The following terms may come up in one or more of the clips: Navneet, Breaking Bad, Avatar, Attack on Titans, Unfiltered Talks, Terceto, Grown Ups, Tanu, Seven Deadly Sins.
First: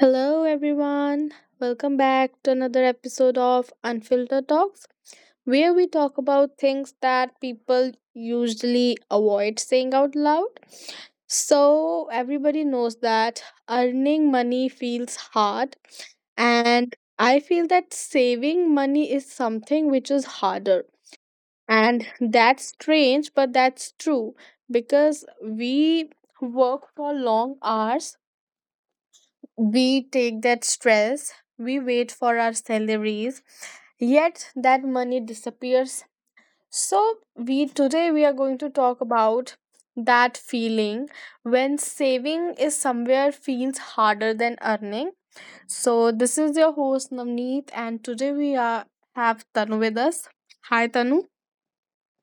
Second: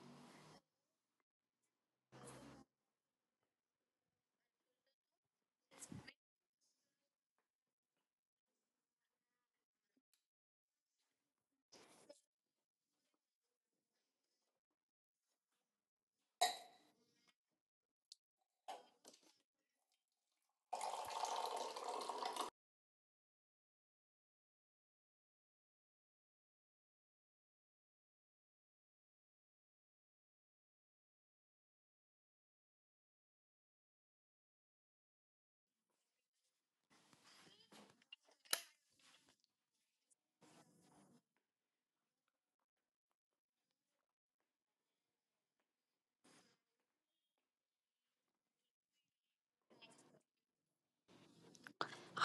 Hello, everyone. Welcome back to another episode of Unfiltered Talks, where we talk about things that people usually avoid saying out loud. So, everybody knows that earning money feels hard, and I feel that saving money is something which is harder. And that's strange, but that's true because we work for long hours, we take that stress, we wait for our salaries, yet that money disappears. So we today we are going to talk about that feeling when saving is somewhere feels harder than earning. So this is your host Navneet, and today we are have Tanu with us. Hi Tanu.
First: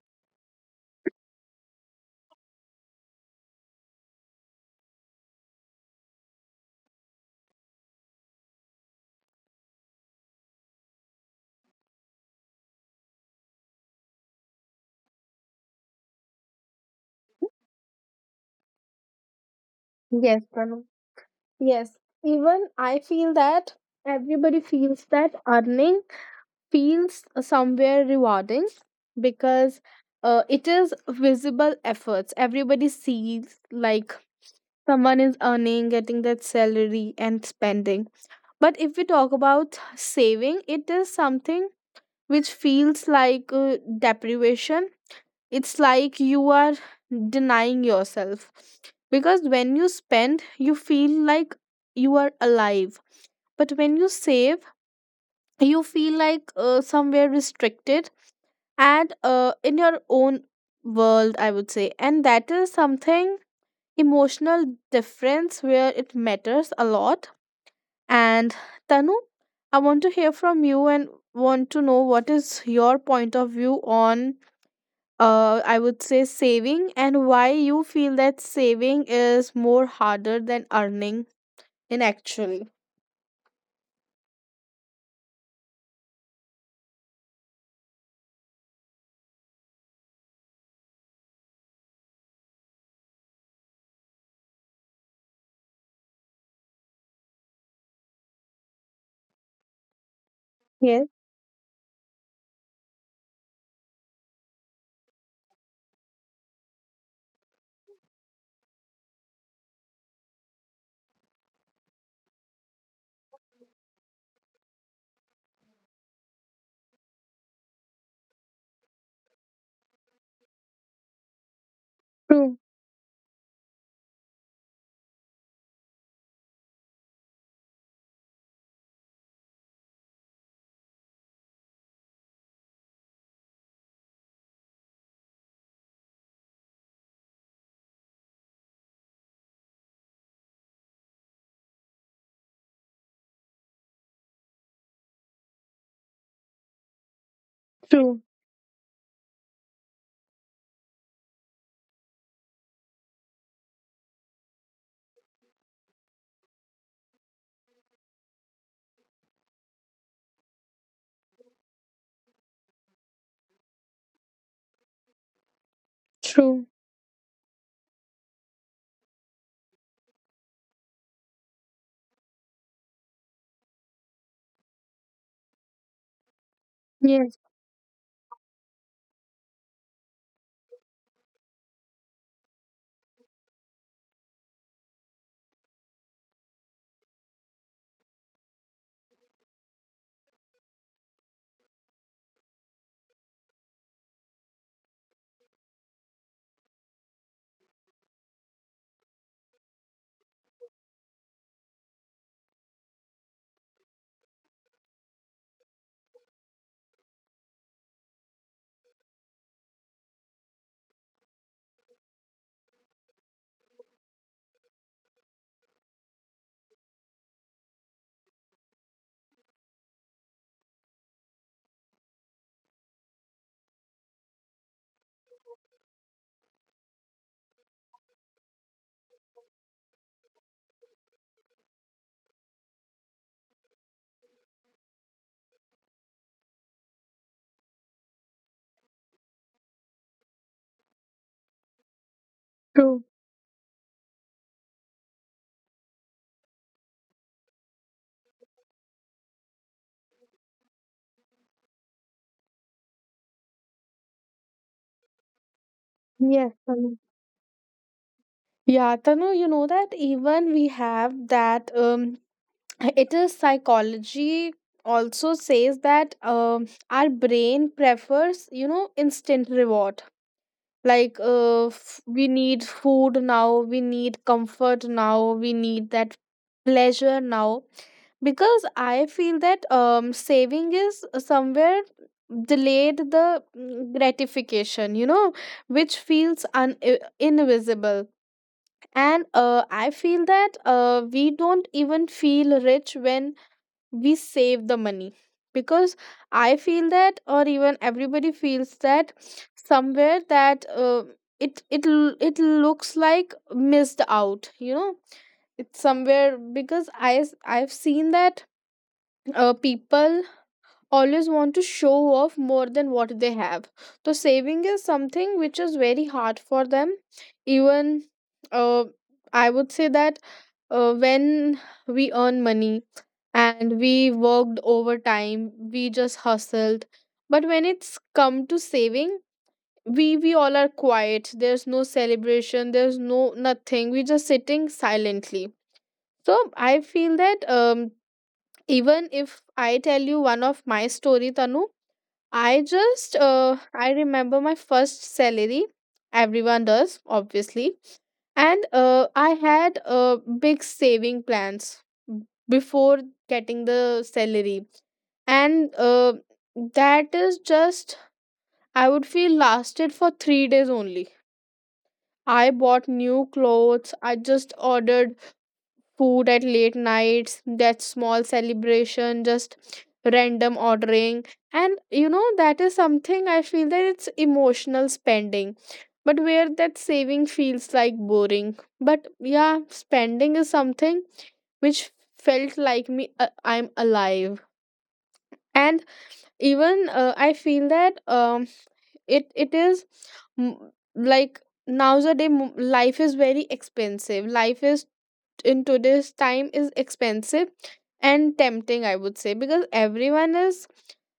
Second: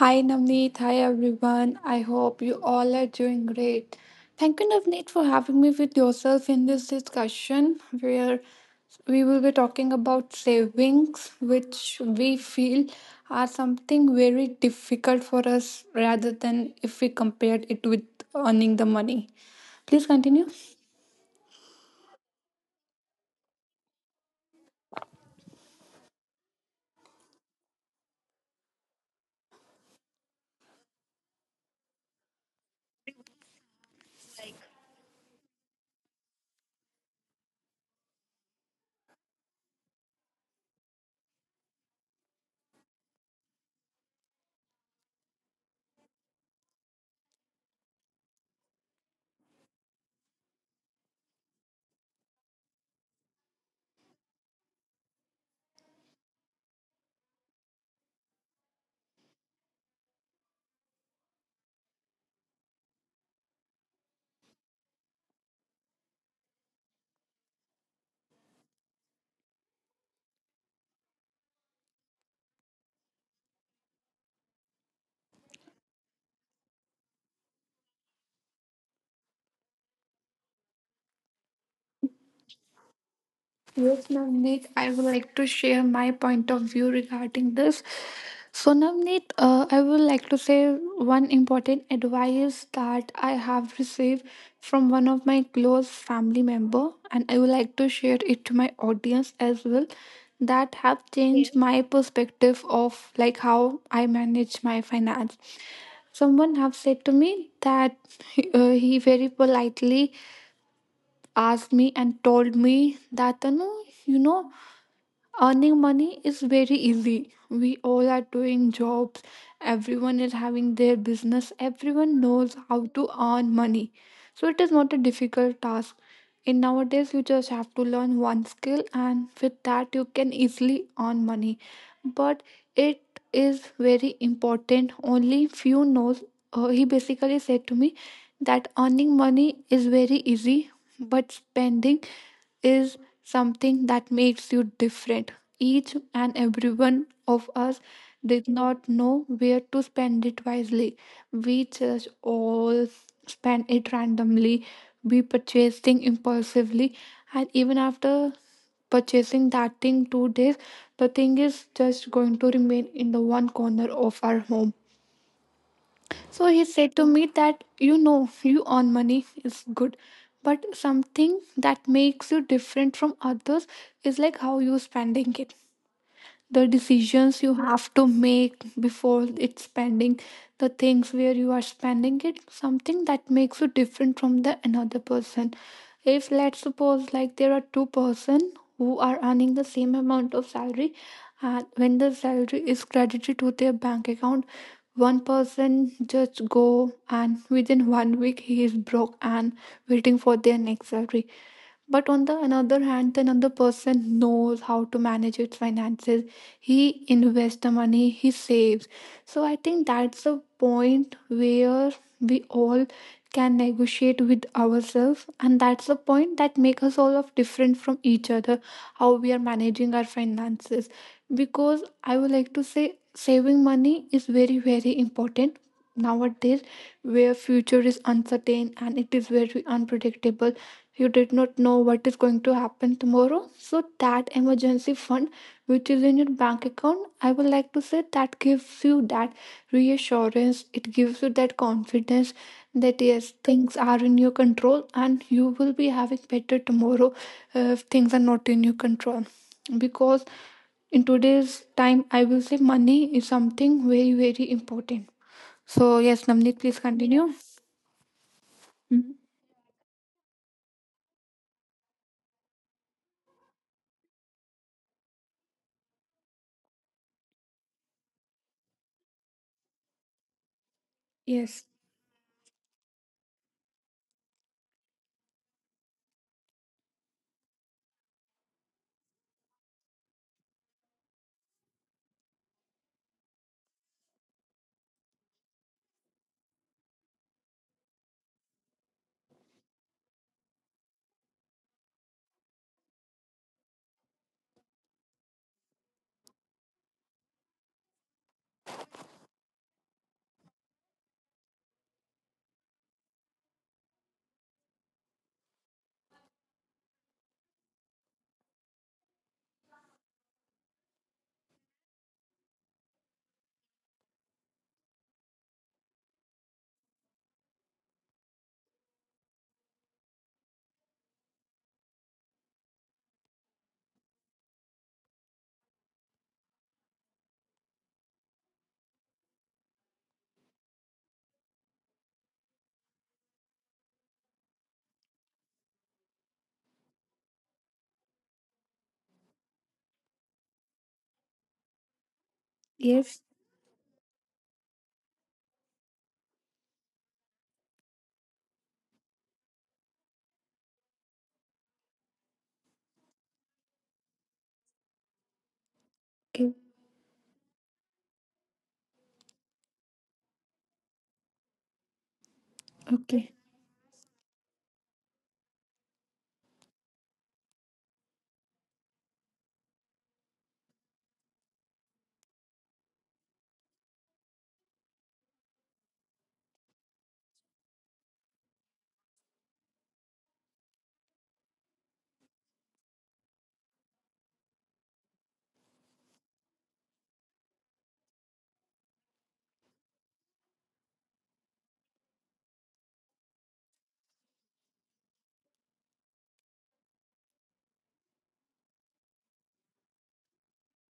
Hi Navneet, hi everyone. I hope you all are doing great. Thank you Navneet for having me with yourself in this discussion where we will be talking about savings which we feel are something very difficult for us rather than if we compared it with earning the money. Please Yes, continue. Tanu. Yes. Even I feel that everybody feels that earning feels somewhere rewarding, because it is visible efforts, everybody sees like someone is earning, getting that salary and spending. But if we talk about saving, it is something which feels like deprivation. It's like you are denying yourself, because when you spend you feel like you are alive, but when you save you feel like somewhere restricted, and in your own world, I would say. And that is something emotional difference where it matters a lot. And Tanu, I want to hear from you, and want to know what is your point of view on, I would say, saving, and why you feel that saving is more harder than earning, in actually. Yes, Navneet, I would like to share my point of view regarding this. So, Navneet, I would like to say one important advice that I have received from one of my close family member, and I would like to share it to my audience as well. That Yes, have changed my perspective of like how I manage my finance. Someone have said to me that he very politely asked me and told me that you know earning money is very easy, we all are doing jobs, everyone is having their business, everyone true, knows how to earn money, so it is not a difficult task. In nowadays you just have to learn one skill and with that you can easily earn money, but it is very important, only few knows. He basically said to me that earning money is very easy, but spending is something that makes you different. Each and every one of us true, did not know where to spend it wisely. We just all spent it randomly. We purchased things impulsively, and even after purchasing that thing 2 days, the thing is just going to remain in the one corner of our home. So true. he said to me that you know, you earn money is good, but something that makes you different from others is like how you spending it, the Yes, decisions you have to make before it's spending, the things where you are spending it, something that makes you different from the another person. If let's suppose like there are two-person who are earning the same amount of salary, and when the salary is credited to their bank account, one person just go and within 1 week he is broke and waiting for their next salary, but on the another hand the another person knows how to manage its finances. He invests the money, he saves. So I think that's the point where we all can negotiate with ourselves, and that's the point that make us all of different from each other, how we are managing our finances. Because I would like to say saving money is very very important nowadays, where future is uncertain and it is very unpredictable. You did not know what is going to happen tomorrow, so that emergency fund which is in your bank account, I would like to say that gives you that reassurance, it gives you that confidence true. that yes, things are in your control and you will be having better tomorrow, if things are not in your control. Because in today's time I will say money is something very very important. So yes Yes. namneet, please continue. Yeah, Mhm. Tanu, you know that even we have that, it is psychology also says that our brain prefers, you know, instant reward. Like Yes, we need food now, we need comfort now, we need that pleasure now. Because I feel that saving is somewhere delayed the gratification, which feels invisible, and I feel that we don't even feel rich when we save the money. Because I feel that, or even everybody feels that somewhere that it looks like missed out. It's somewhere, because I've seen that people always want to show off more than what they have, so saving is something which is very hard for them. Even uh, I would say that when we earn money and we worked overtime, we just hustled. But when it's come to saving, we all are quiet, there's no celebration, there's no nothing, we just sitting silently. So I feel that even if I tell you one of my story, Tanu. I just yes. I remember my first salary. Everyone does, obviously. And I had big saving plans before getting the salary. And Okay. that is just, I would feel, lasted for 3 days only. I bought new Okay. clothes, I just ordered food at late nights, that small celebration, just random ordering. And that is something I feel that it's emotional spending, but where that saving feels like boring. But yeah, spending is something which felt like me, I'm alive. And even I feel that it is, mm, like nowadays life is very expensive, life is, in today's time, is expensive and tempting, I would say, because everyone is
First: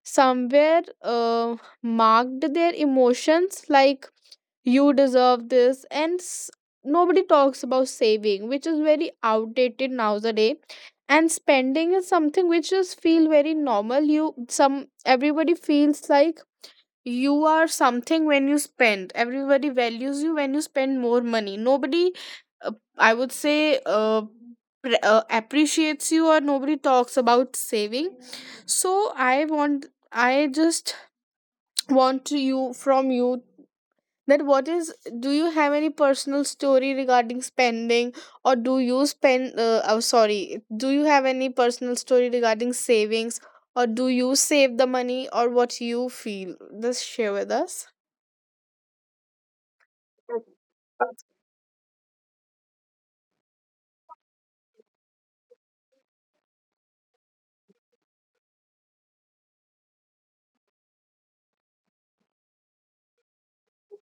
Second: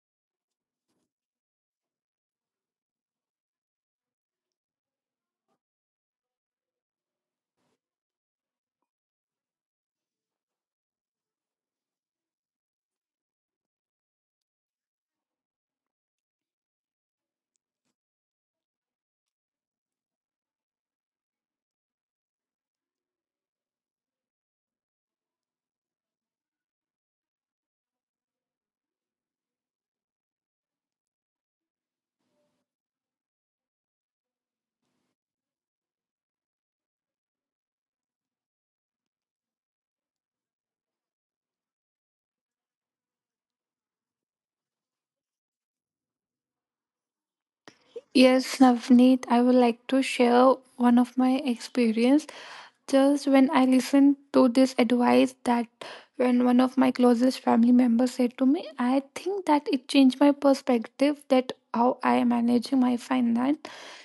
somewhere uh, marked their emotions, like you deserve this, and nobody talks about saving, which is very outdated nowadays. And spending is something which just feel very normal, you some everybody feels like you are something, when you spend everybody values you, when you spend more money nobody uh, I would say appreciates you, or nobody talks about saving. So I just want to you from you that, what is do you have any personal story regarding spending, or do you spend oh, sorry, do you have any personal story regarding savings, or do you save the money, or what you feel, just share with us. Yes, Navneet, I would like to True. share one of my experience. Just when I listened to this advice that when one of my closest family members said to me, I think that it changed my perspective that how I am managing my finance.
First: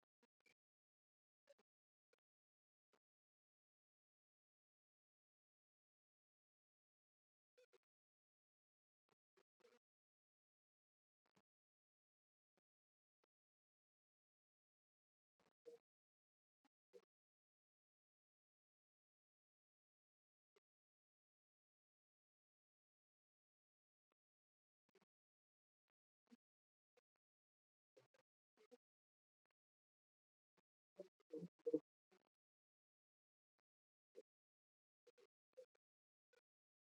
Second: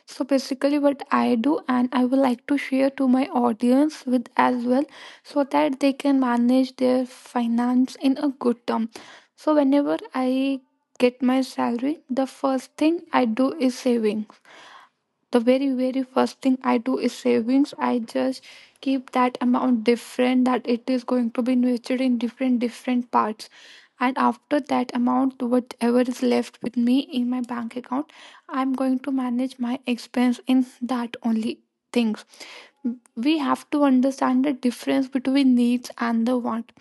So basically what I do, and I would like to share to my audience with as well so that they can manage their finance in a good term. So whenever I get my salary, the first thing I do is savings. The very, very first thing I do is savings. I just keep that amount different, that it is going to be nurtured in different, different parts. And after that amount, whatever is left with me in my bank account, I'm going to manage my expense in that only things. We have to understand the difference between needs and the want.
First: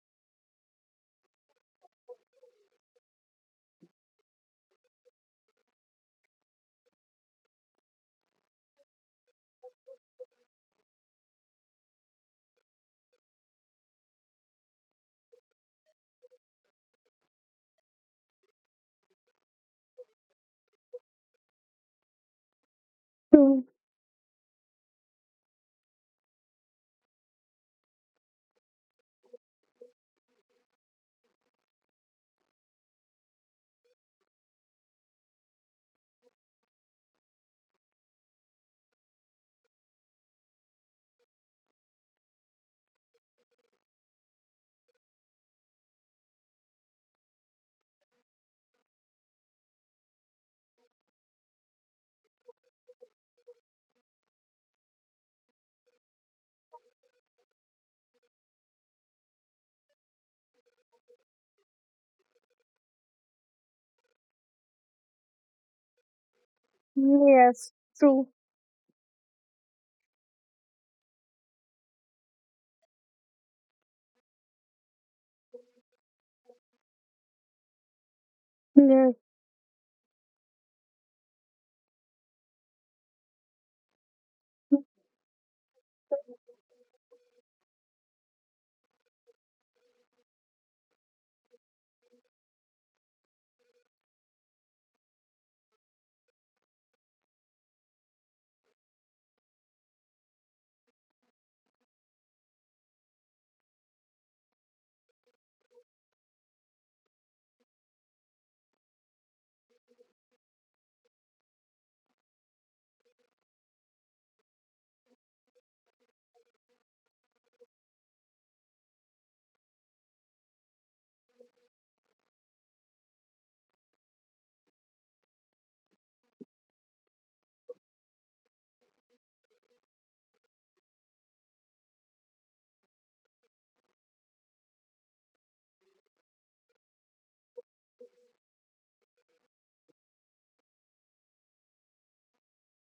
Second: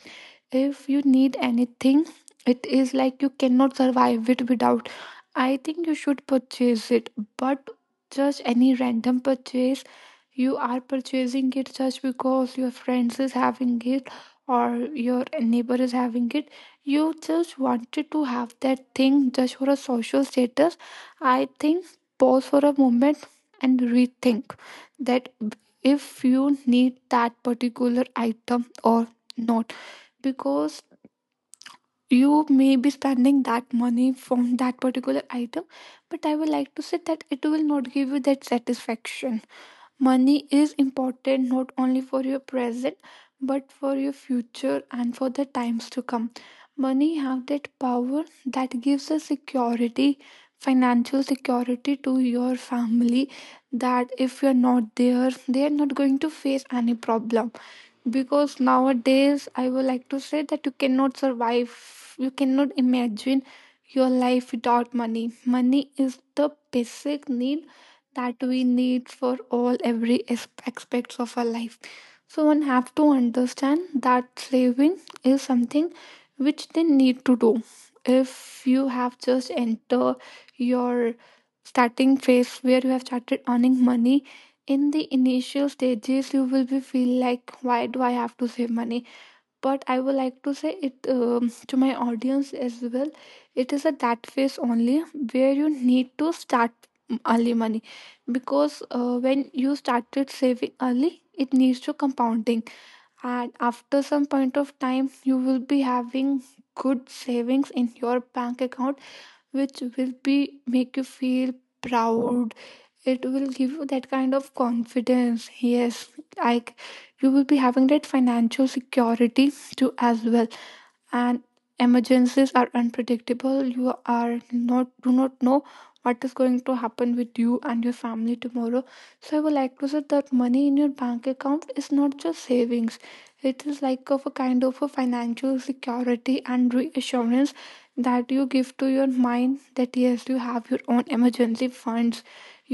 If you need anything, it is like you cannot survive it without, I think you should purchase it. But just any random purchase you are purchasing it just because your friends is having it, or your neighbor is having it, you just wanted to have that thing just for a social status. I think pause for a moment and rethink that if you need that particular item or not, because you may be spending that money from that particular item, but I would like to say that it will not give you that satisfaction. Money is important not only for your present but for your future and for the times to come. Money have that power that gives a security, financial security to your family, that if you're not there, they are not going to face any problem. Because nowadays I would like to say that you cannot survive, you cannot imagine your life without money. Money is the basic need Yes, true. that we need for all every aspects of our life. So one have to understand that saving is something which they need to do. If you Yes, have just enter your starting phase where you have started earning money, in the initial stages you will be feel like why do I have to save money, but I would like to say it to my audience as well, it is at that phase only where you need to start early money. Because when you started saving early it needs to compounding, and after some point of time you will be having good savings in your bank account, which will be make you feel proud. It will give you that kind of confidence, yes, like you will be having that financial security too as well. And emergencies are unpredictable, you are not do not know what is going to happen with you and your family tomorrow. So I would like to say that money in your bank account is not just savings, it is like of a kind of a financial security and reassurance, that you give to your mind that yes, you have your own emergency funds,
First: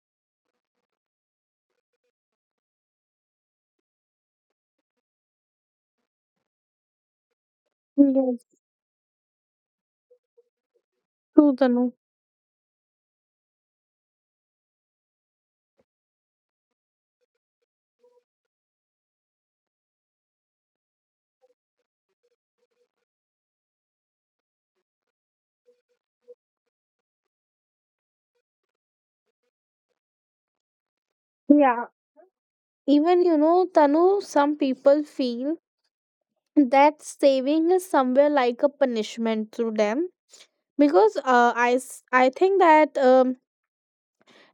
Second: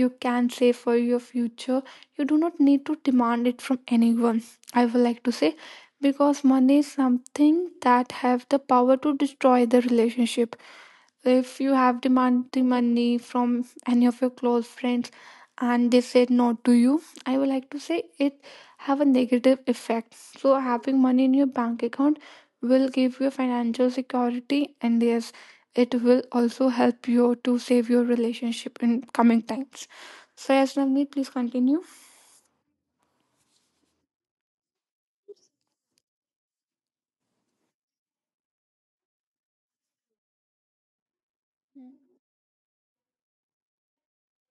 you can save for your future, you do not need to demand it from anyone. I would like to say, because money is something that yes, have the power to destroy the relationship. true, If you Tanu. have demanded money from any of your close friends and they said no to you, I would like to say it have a negative effect. So having money in your bank account will give you financial security, and yes, it will also help you to save your relationship in coming times. So yes Navneet, please continue. Yeah, even you know, Tanu, some people feel that saving is somewhere like a punishment to them, because I think that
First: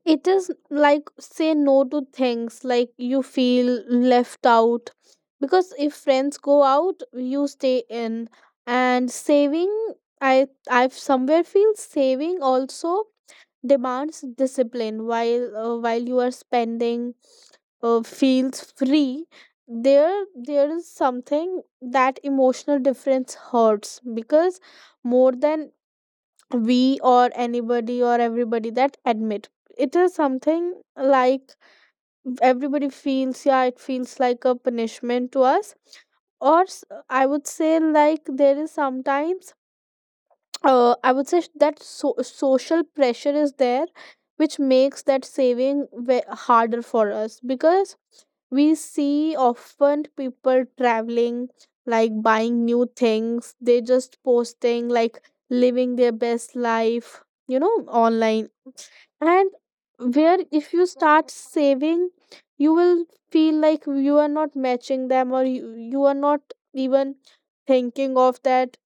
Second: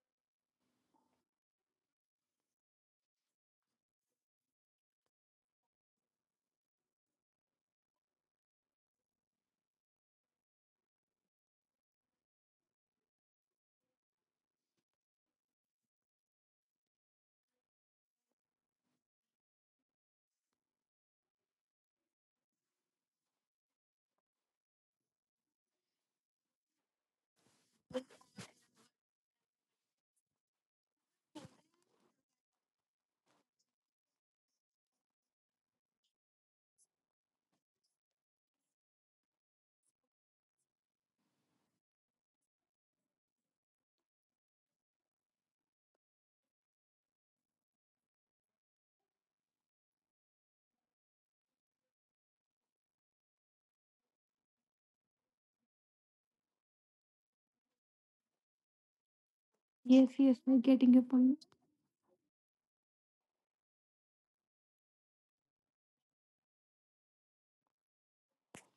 it is like say no to things, like you feel left out, because if friends go out, you stay in. And saving, i I've somewhere feel saving also demands discipline, while while you are spending feels free. There is something, that emotional difference hurts, because more than we or anybody or everybody that admit, it is something like everybody feels, yeah, it feels like a punishment to us, or I would say, like, there is sometimes, I would say, social pressure is there, which makes that saving harder for us, because we see often people traveling, like buying new things, they just posting, like living their best life, you know, online. And Yes where, yes, I'm if you getting your start point. saving, you will feel like you are not matching them, or you are not even thinking of that.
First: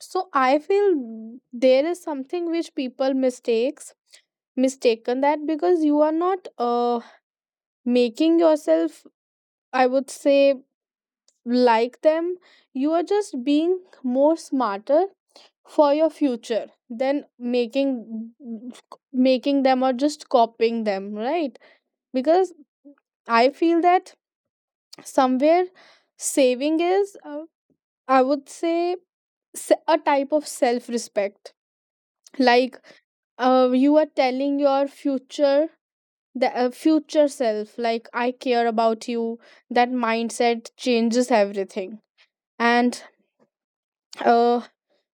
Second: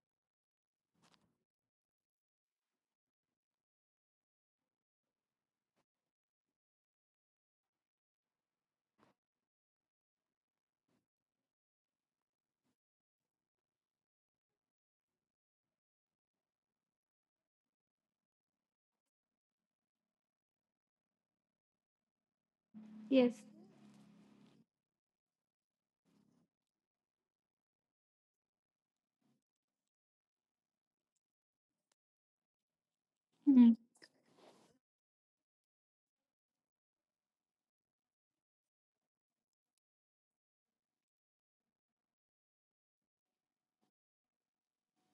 So I feel there is something which people mistakes mistaken, that because you are not making yourself, I would say, like them, you are just being more smarter for your future than making, them or just copying them, right? Because Yes. I feel that somewhere saving is, I would say, a type of self respect, like, Hmm. You are telling your future, the future self, like, I care about you. That mindset changes everything. And uh,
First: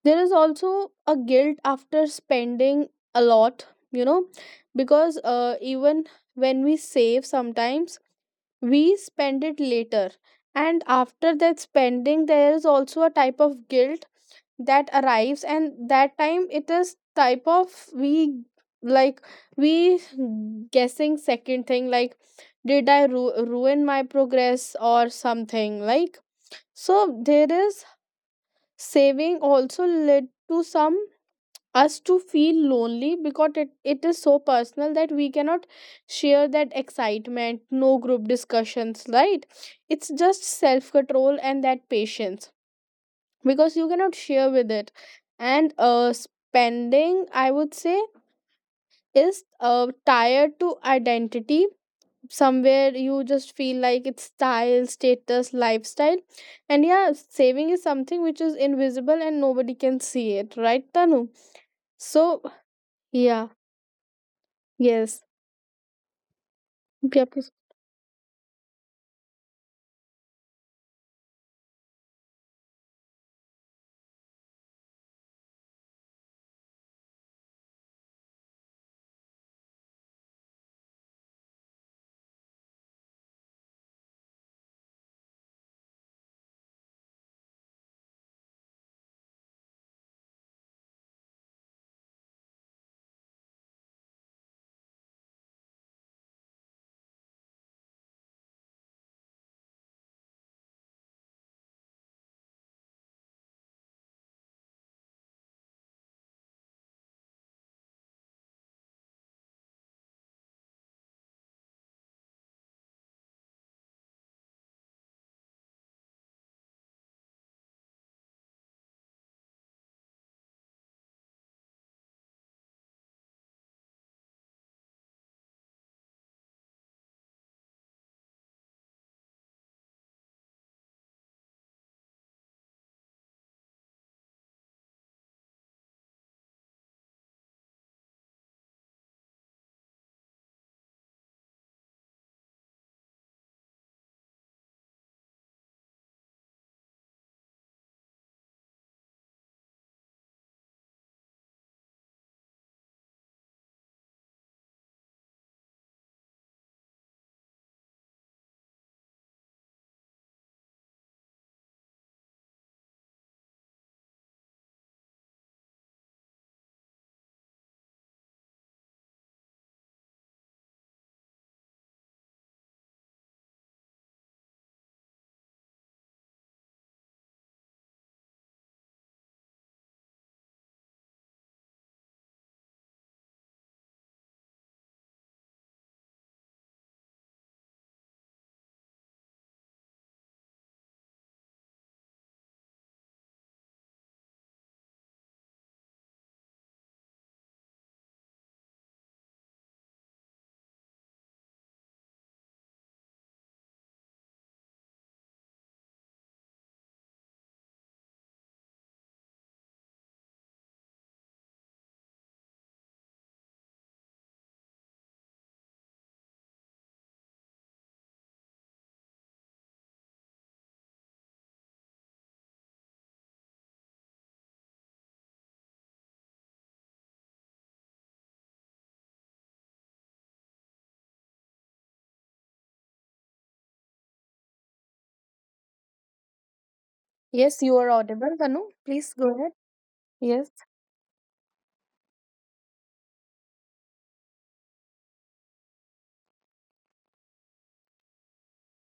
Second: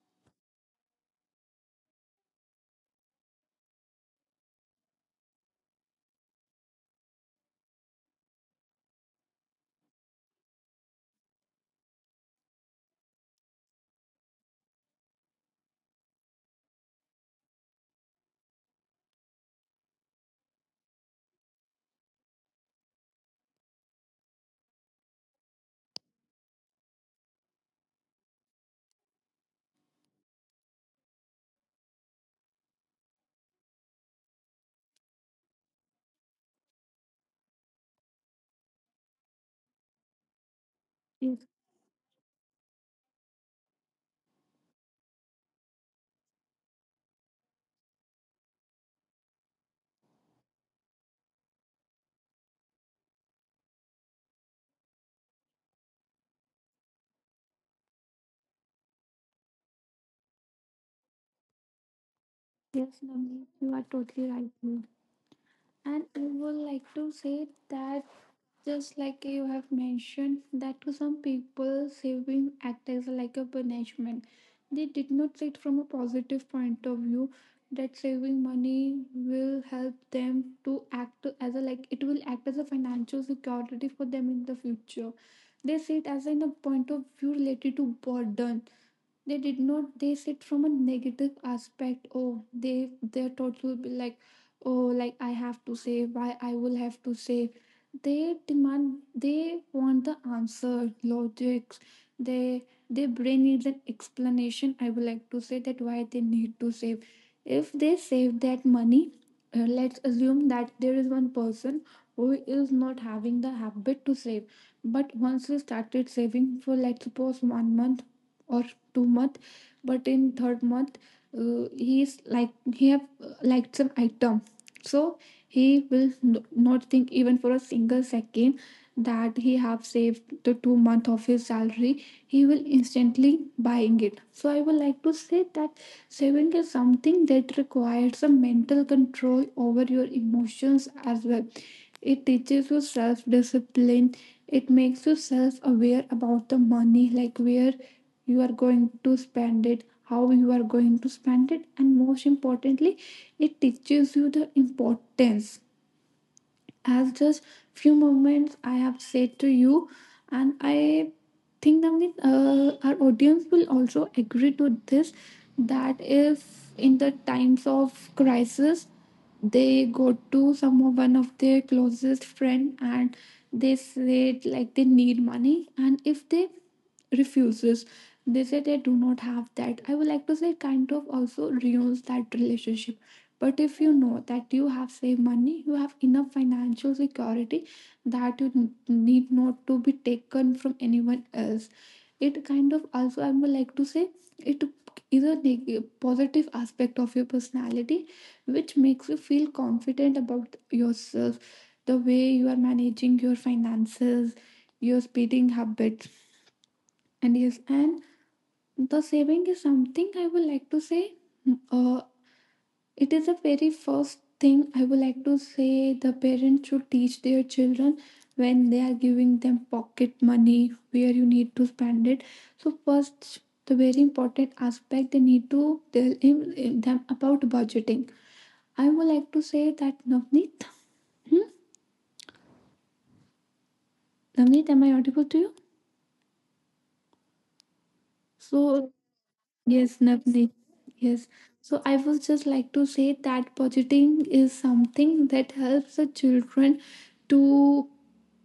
there is also a guilt after spending a lot, you know, because even when we save sometimes, we spend it later, and after that spending there is also a type of guilt that arrives. And that time it is type of, we like we guessing second thing, like, ruin my progress or something, like. So there is, saving also led to some, us to feel lonely, because it is so personal that we cannot share that excitement, no group discussions, right? It's just self control Yes. and that patience, because you cannot share with it. And spending, I would say, is tied to identity, somewhere you just feel like it's style, status, lifestyle. And yeah, saving is something which is invisible and nobody can see it, right, Tanu? So Yes, yeah. Navneet, you are totally right here. Yes. And I would like Yeah, to please. say that just like you have mentioned, that to some people, saving act as like a punishment. They did not see it from a positive point of view that saving money will help them to act as a like it will act as a financial security for them in the future. They see it as in a point of view related to burden, they did not, they sit from a negative aspect. Oh, they, their thoughts will be like, oh, like I have to save, why I will have to save. They demand, they want the answer, logics, they, their brain needs an explanation. I would like to say that why they need to save. If they save that money, let's assume that there is one person who is not having the habit to save, but once they started saving for let's suppose 1 month or 2 month, but in third month, he is like he have liked some item. So he will not think even for a single second that he have saved the 2 month of his salary, he will instantly buying it. So I would like to say that saving is something that requires a mental control over your emotions as well. It teaches you self discipline. It makes you self aware about the money, like where you are going to spend it, how you are going to spend it, and most importantly, it teaches you the importance. As just few moments I have said to you, and I think that our audience will also agree to this, that if in the times of crisis they go to some of one of their closest friend and they say like they need money, and if they refuses, they say they do not have that, I would like to say kind of also ruins that relationship. But if you know that you have saved money, you have enough financial security, that you need not to be taken from anyone else, it kind of also, I would like to say, it is a positive aspect of your personality, which makes you feel confident about yourself, the way you are managing your finances, your spending habits. And yes, and the saving is something I would like to say. Mm, Uh, it is the very first thing I would like to say the parents should teach their children when they are giving them pocket money where you need to spend it. So first, the very important aspect they need to tell them about budgeting. I would like to say that Navneet, hmm? Navneet, am I audible to you? Yes, you are audible, Tanu, please So go ahead. yes, Yes. Navneet. Yes. So I would just like to say that budgeting is something that helps the children to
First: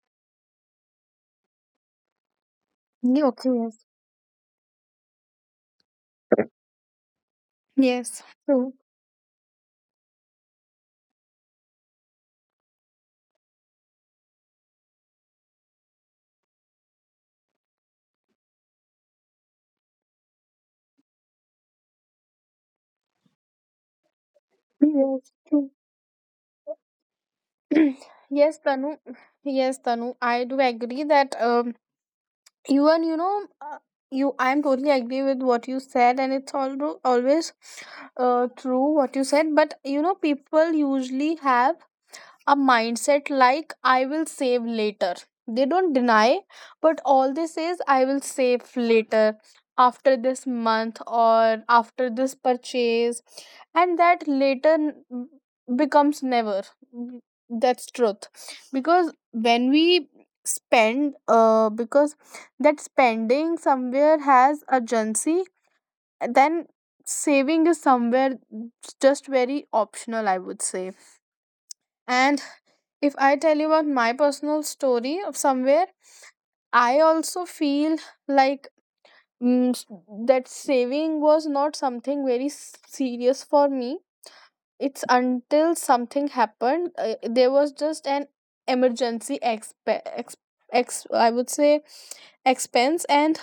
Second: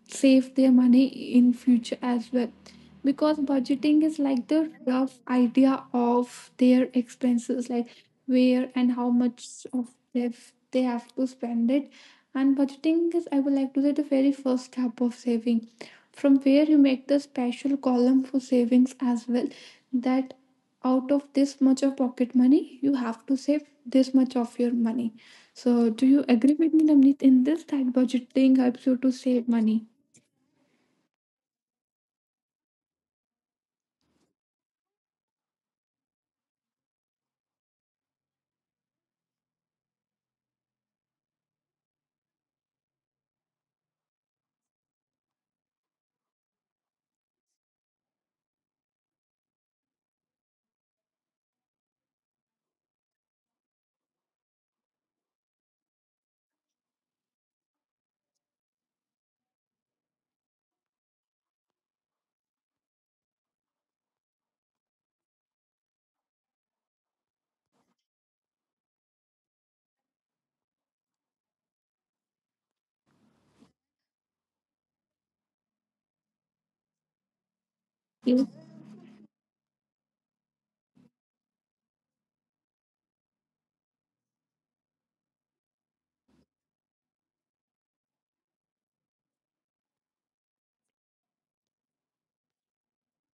save their money in future as well, Yeah, because okay, yes. budgeting is like the rough idea of their expenses, like Yes, where true. and how much of they they have to spend it. And budgeting is, I would like to say, the very first step of saving, from where you make the special column for savings as well, that out of this much of pocket money you have to save this much of your money. Yes, true. So do you agree with me, Namneet, in this that Yes, budgeting helps Tanu. you to save Yes, money? Tanu, I do agree that even you know, uh, you I'm totally agree with what you said, and it's all always true what you said. But you know, people usually have a mindset, like, I will save later. They don't deny, but all they say is, I will save later, after this month or after this purchase, and that later becomes never. Mm, That's truth, because when we spend, because that spending somewhere has urgency, then saving is somewhere just very optional, I would say. And if I tell you about my personal story of somewhere, I also feel Yes. like, mm, s- that saving was not something very serious for me. It's until something happened. There was just an emergency ex- I would say expense, and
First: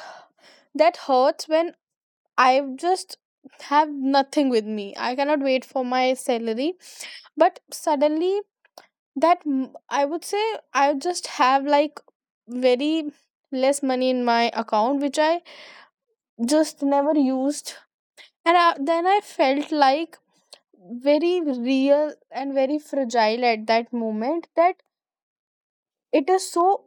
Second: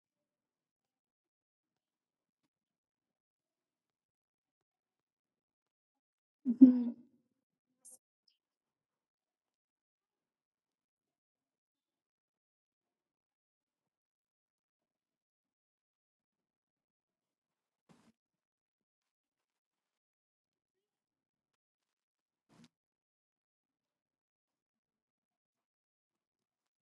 that hurts when I just have nothing with me. I cannot wait for my salary, Mhm. but suddenly that m- I would say, I just have like very less money in my account which I just never used. And then I felt like very real and very fragile at that moment, that it is so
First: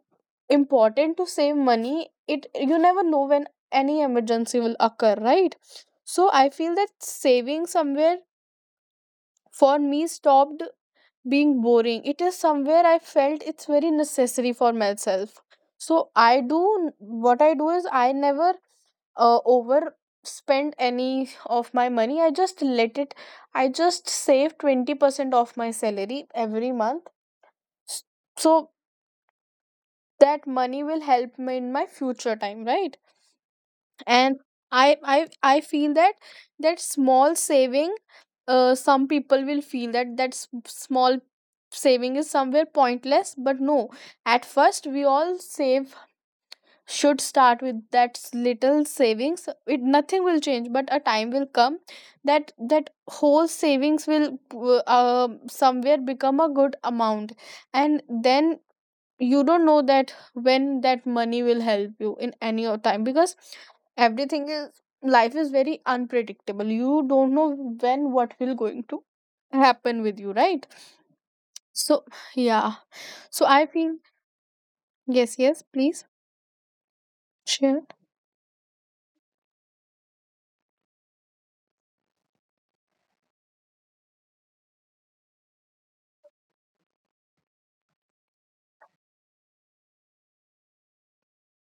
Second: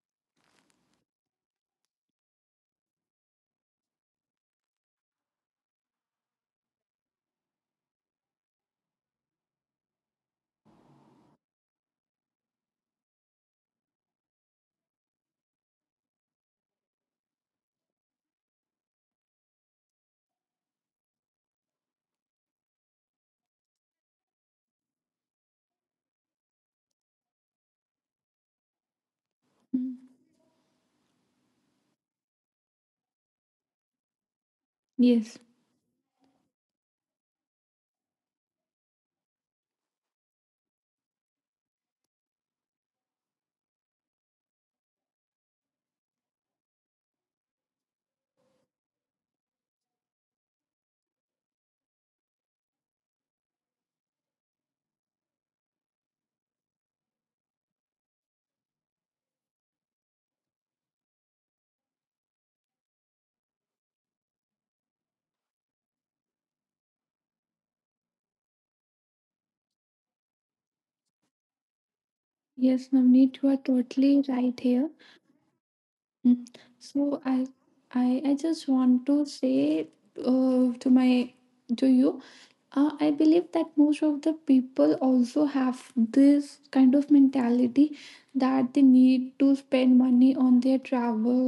important to save money, it, you never know when any emergency will occur, right? So I feel that saving somewhere for me stopped being boring. It is somewhere I felt it's very necessary for myself. So I do, what I do is I never over spend any of my money. I just let it. I just save 20% of my salary every month. S- So Mhm. that money will help me in my future time, right? And I I Yes, I feel that, that small saving, some people will feel that that small saving is somewhere pointless, but no, at first we all save should start with that little savings, it nothing will change, but a time will come that that whole savings will somewhere become a good amount. And then you don't know that when that money will help you in any of time, because everything is, life is very unpredictable, you don't know when what will going to happen with you, right? So yeah. yes, So Namneet, you I are feel. totally right here. Yes, yes, please Mm. So i share. I just want to say to my to you, I believe that most of the people also have this kind of mentality that they need to spend money on their travel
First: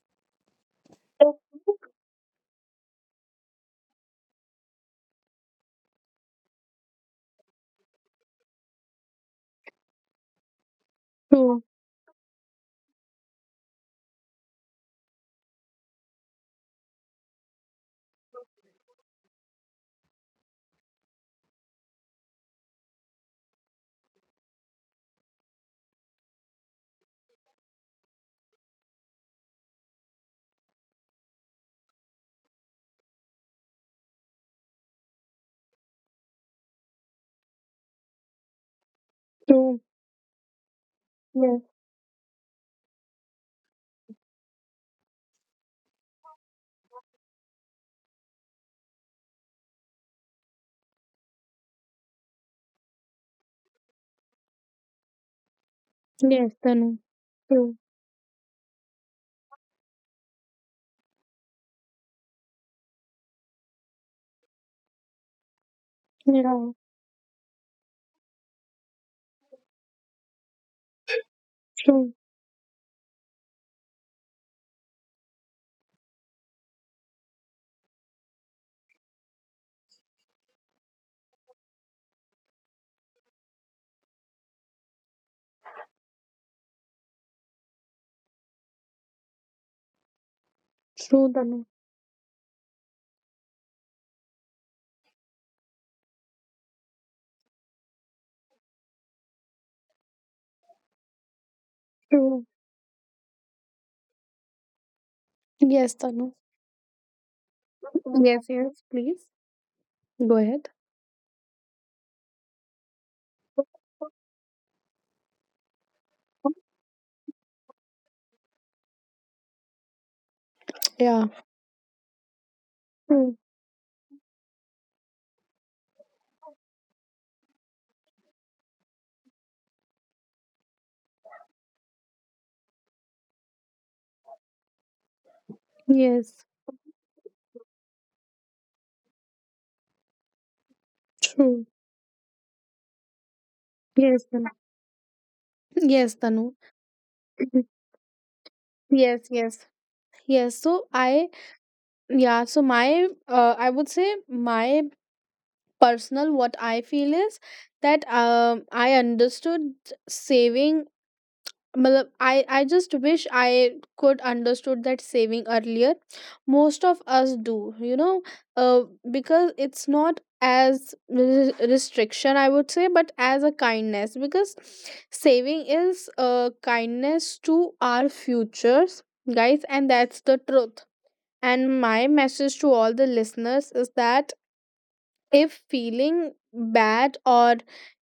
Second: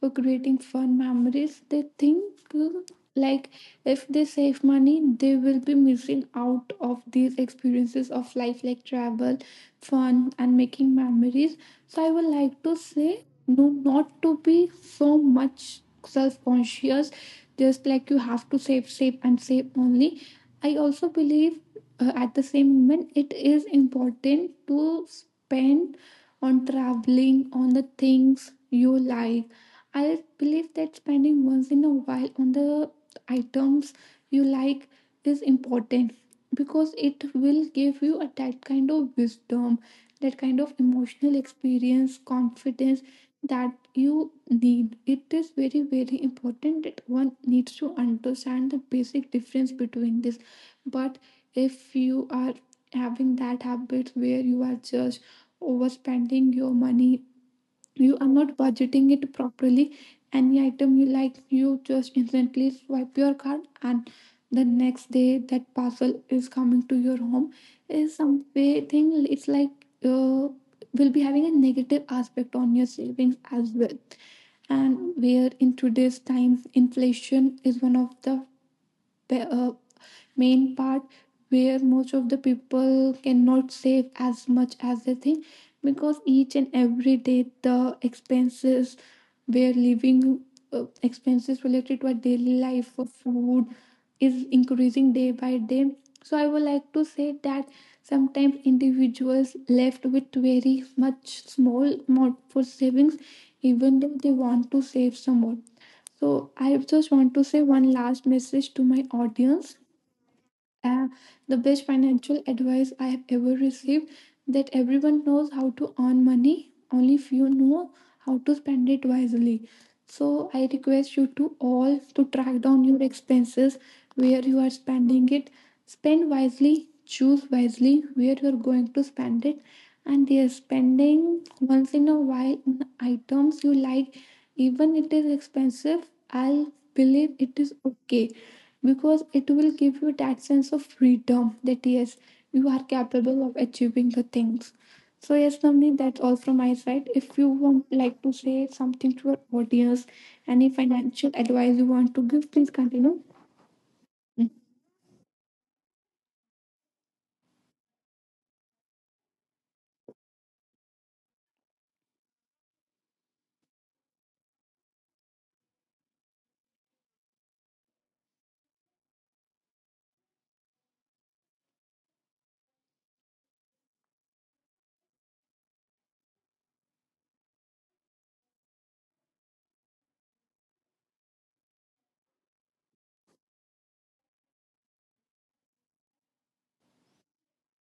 for creating fun memories. They think uh, like, if they save money they will be missing out of these experiences of life, like travel, fun and making memories. True, So I would like to say no, not to be so much self-conscious, just like you have to save, save and save only. I also believe, at the same moment, it is important to spend on traveling, on the things you like. I believe that spending once in a while on the items you like is important, because it will give you a, that kind of true, wisdom, that kind of emotional yes, experience, confidence that you need. It is very, very important that one needs to understand the basic difference between this. But if you are having that habit where you are just yes, overspending your Tanu. money, True, you are not budgeting it properly, any item you like, you just instantly swipe your card, and the next day that parcel is yeah, coming to your home, is some way thing it's like uh, will be having a true, negative aspect on your savings as well. And where in today's times inflation is one of the pa- uh, main part, where most of the people cannot save as much as they think, because each and every day the expenses, where living true, Tanu. expenses related to our daily life for food is increasing day by day. So I would like to say that sometimes individuals left with very much small True, amount for savings, even though they want to save some more. yes, Tanu. So, I just want to say one last Yes, yes, message to please my audience. go ahead. uh, the best financial advice I have ever received: that everyone knows how to earn money, only few know how to spend it wisely. So I Yeah, request you to all to track down your true, expenses, where you are spending it, spend wisely, choose wisely where you are going to spend it, and yes, spending once in a while on items you like, even it is expensive. yes, I believe it is okay, because it will give you that sense of true. freedom, that yes, you are capable of Yes, achieving the Tanu. things. So yes, Namni, Yes, that's Tanu. all from my side. If Mhm. you want like to say Yes, something to your yes, audience, yes. So any I, financial advice you want yeah, to so give, please my, continue. I would say, my personal, what I feel is that I understood saving matlab, I just wish I could understood that saving earlier. Most of us do, you know, uh, because it's not as restriction, I would say, but as a kindness. Because saving is a kindness to our futures, guys, and that's the truth. And my message to all the listeners is that, if feeling bad or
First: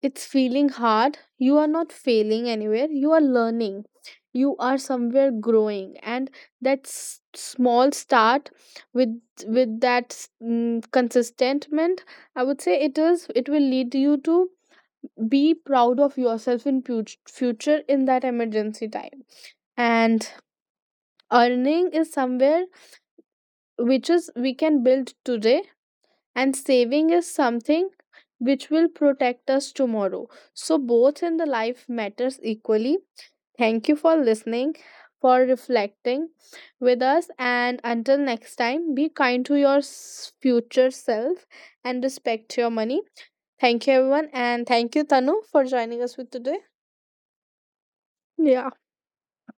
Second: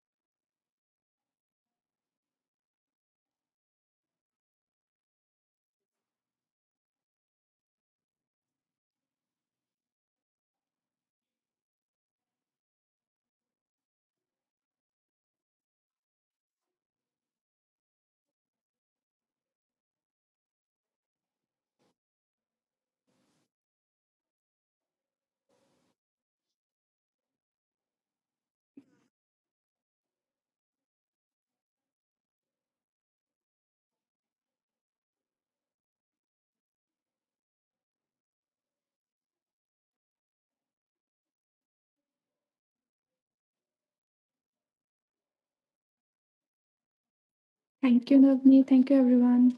it's feeling hard, you are not failing anywhere, you are learning, you are somewhere growing, and that small start with that consistentment, I would say, it is, it will lead you to be proud of yourself in future, in that emergency time. And earning is somewhere which is we can build today, and saving is something which will protect us tomorrow. So, both in the life matters equally. Thank you for listening, for reflecting with us, and until next time, be kind to your future self and respect your money. Thank you, everyone, and thank you, Tanu, for joining us with today. Thank you, Navni. Yeah. Thank you everyone.